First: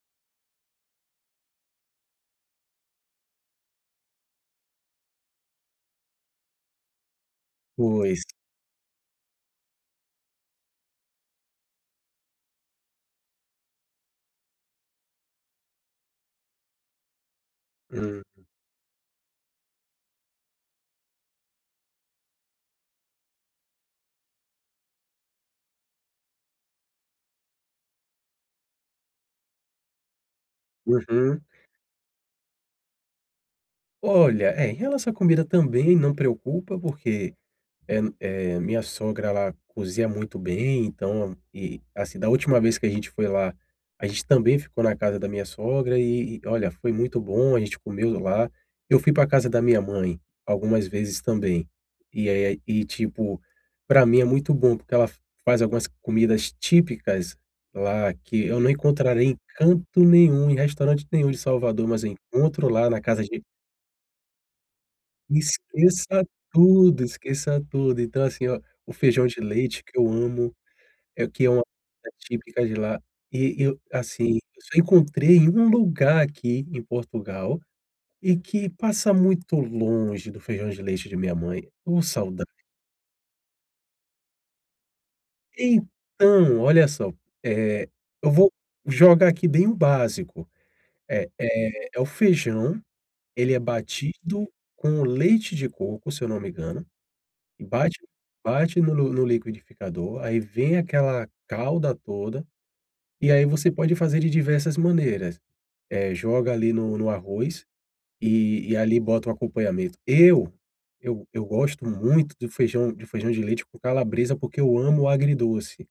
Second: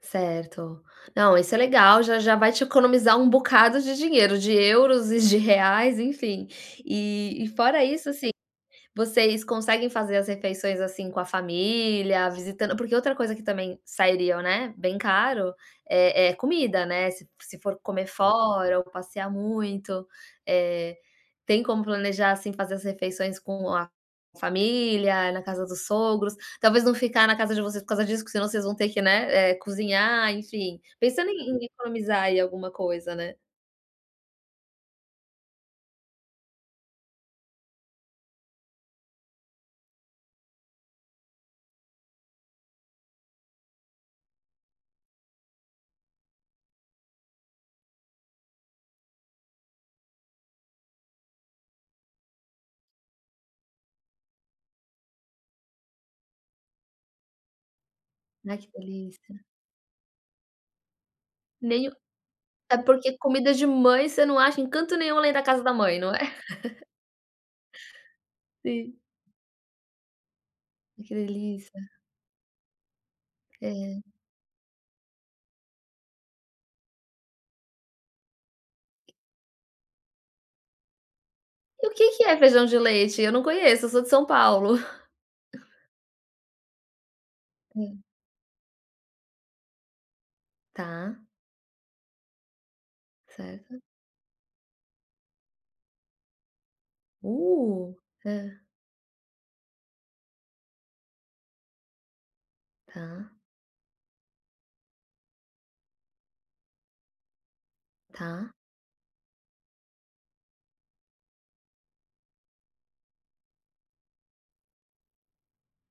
Certo, não, isso é legal, já já vai te economizar um bocado de dinheiro, de euros e de reais, enfim. E e fora isso, Pois. assim, vocês conseguem fazer as refeições, assim, com a família, visitando porque outra coisa que também sairia, né, bem caro, eh eh, comida, né. Se se for comer Uhum. fora ou passear muito, eh, tem como planejar, assim, fazer as refeições com a família, na casa dos sogros, talvez não ficar na casa de vocês por causa disso, porque senão vocês vão ter, né, eh, que cozinhar, enfim, pensando Uhum. em em economizar aí alguma coisa, né. Olha, é, em relação à comida também não preocupa porque, eh eh, minha sogra, ela cozinha muito bem, então, e, assim, da última vez que a gente foi lá, a gente também ficou na casa da minha sogra, e e olha, foi muito bom, a gente comeu lá. Eu fui pra casa da minha mãe algumas vezes também e aí, e, tipo, pra mim é muito bom, porque ela faz algumas comidas típicas lá que Né, eu que não encontrarei em delícia. canto nenhum, em restaurante nenhum de Nem Salvador, o mas eu encontro é lá na porque casa de comida de mãe você não acha em canto nenhum além da casa da mãe, não é. Esqueça tudo, esqueça tudo. Então, assim, ó, o Sim. feijão de leite que eu amo, Que eh, que é uma delícia. típica de lá, e e eu É. assim, eu só encontrei em um lugar aqui em Portugal e que passa muito longe do feijão de leite de minha mãe. E o Ô, que que é sauda feijão de leite? Eu não conheço, eu sou de São Paulo. Então, olha só, eh, Hum. eu vou jogar aqui bem o básico. Tá. Eh eh, é o feijão, ele é Certo. batido com o leite de coco, se eu não me engano, e Uh, bate, é. bate no no no liquidificador, aí vem aquela calda toda, Tá. e aí você pode fazer de diversas maneiras, eh, joga ali no no arroz, Tá. e e ali bota um acompanhamento. Eu, eu eu gosto muito de feijão de feijão de leite com calabresa, porque eu amo agridoce.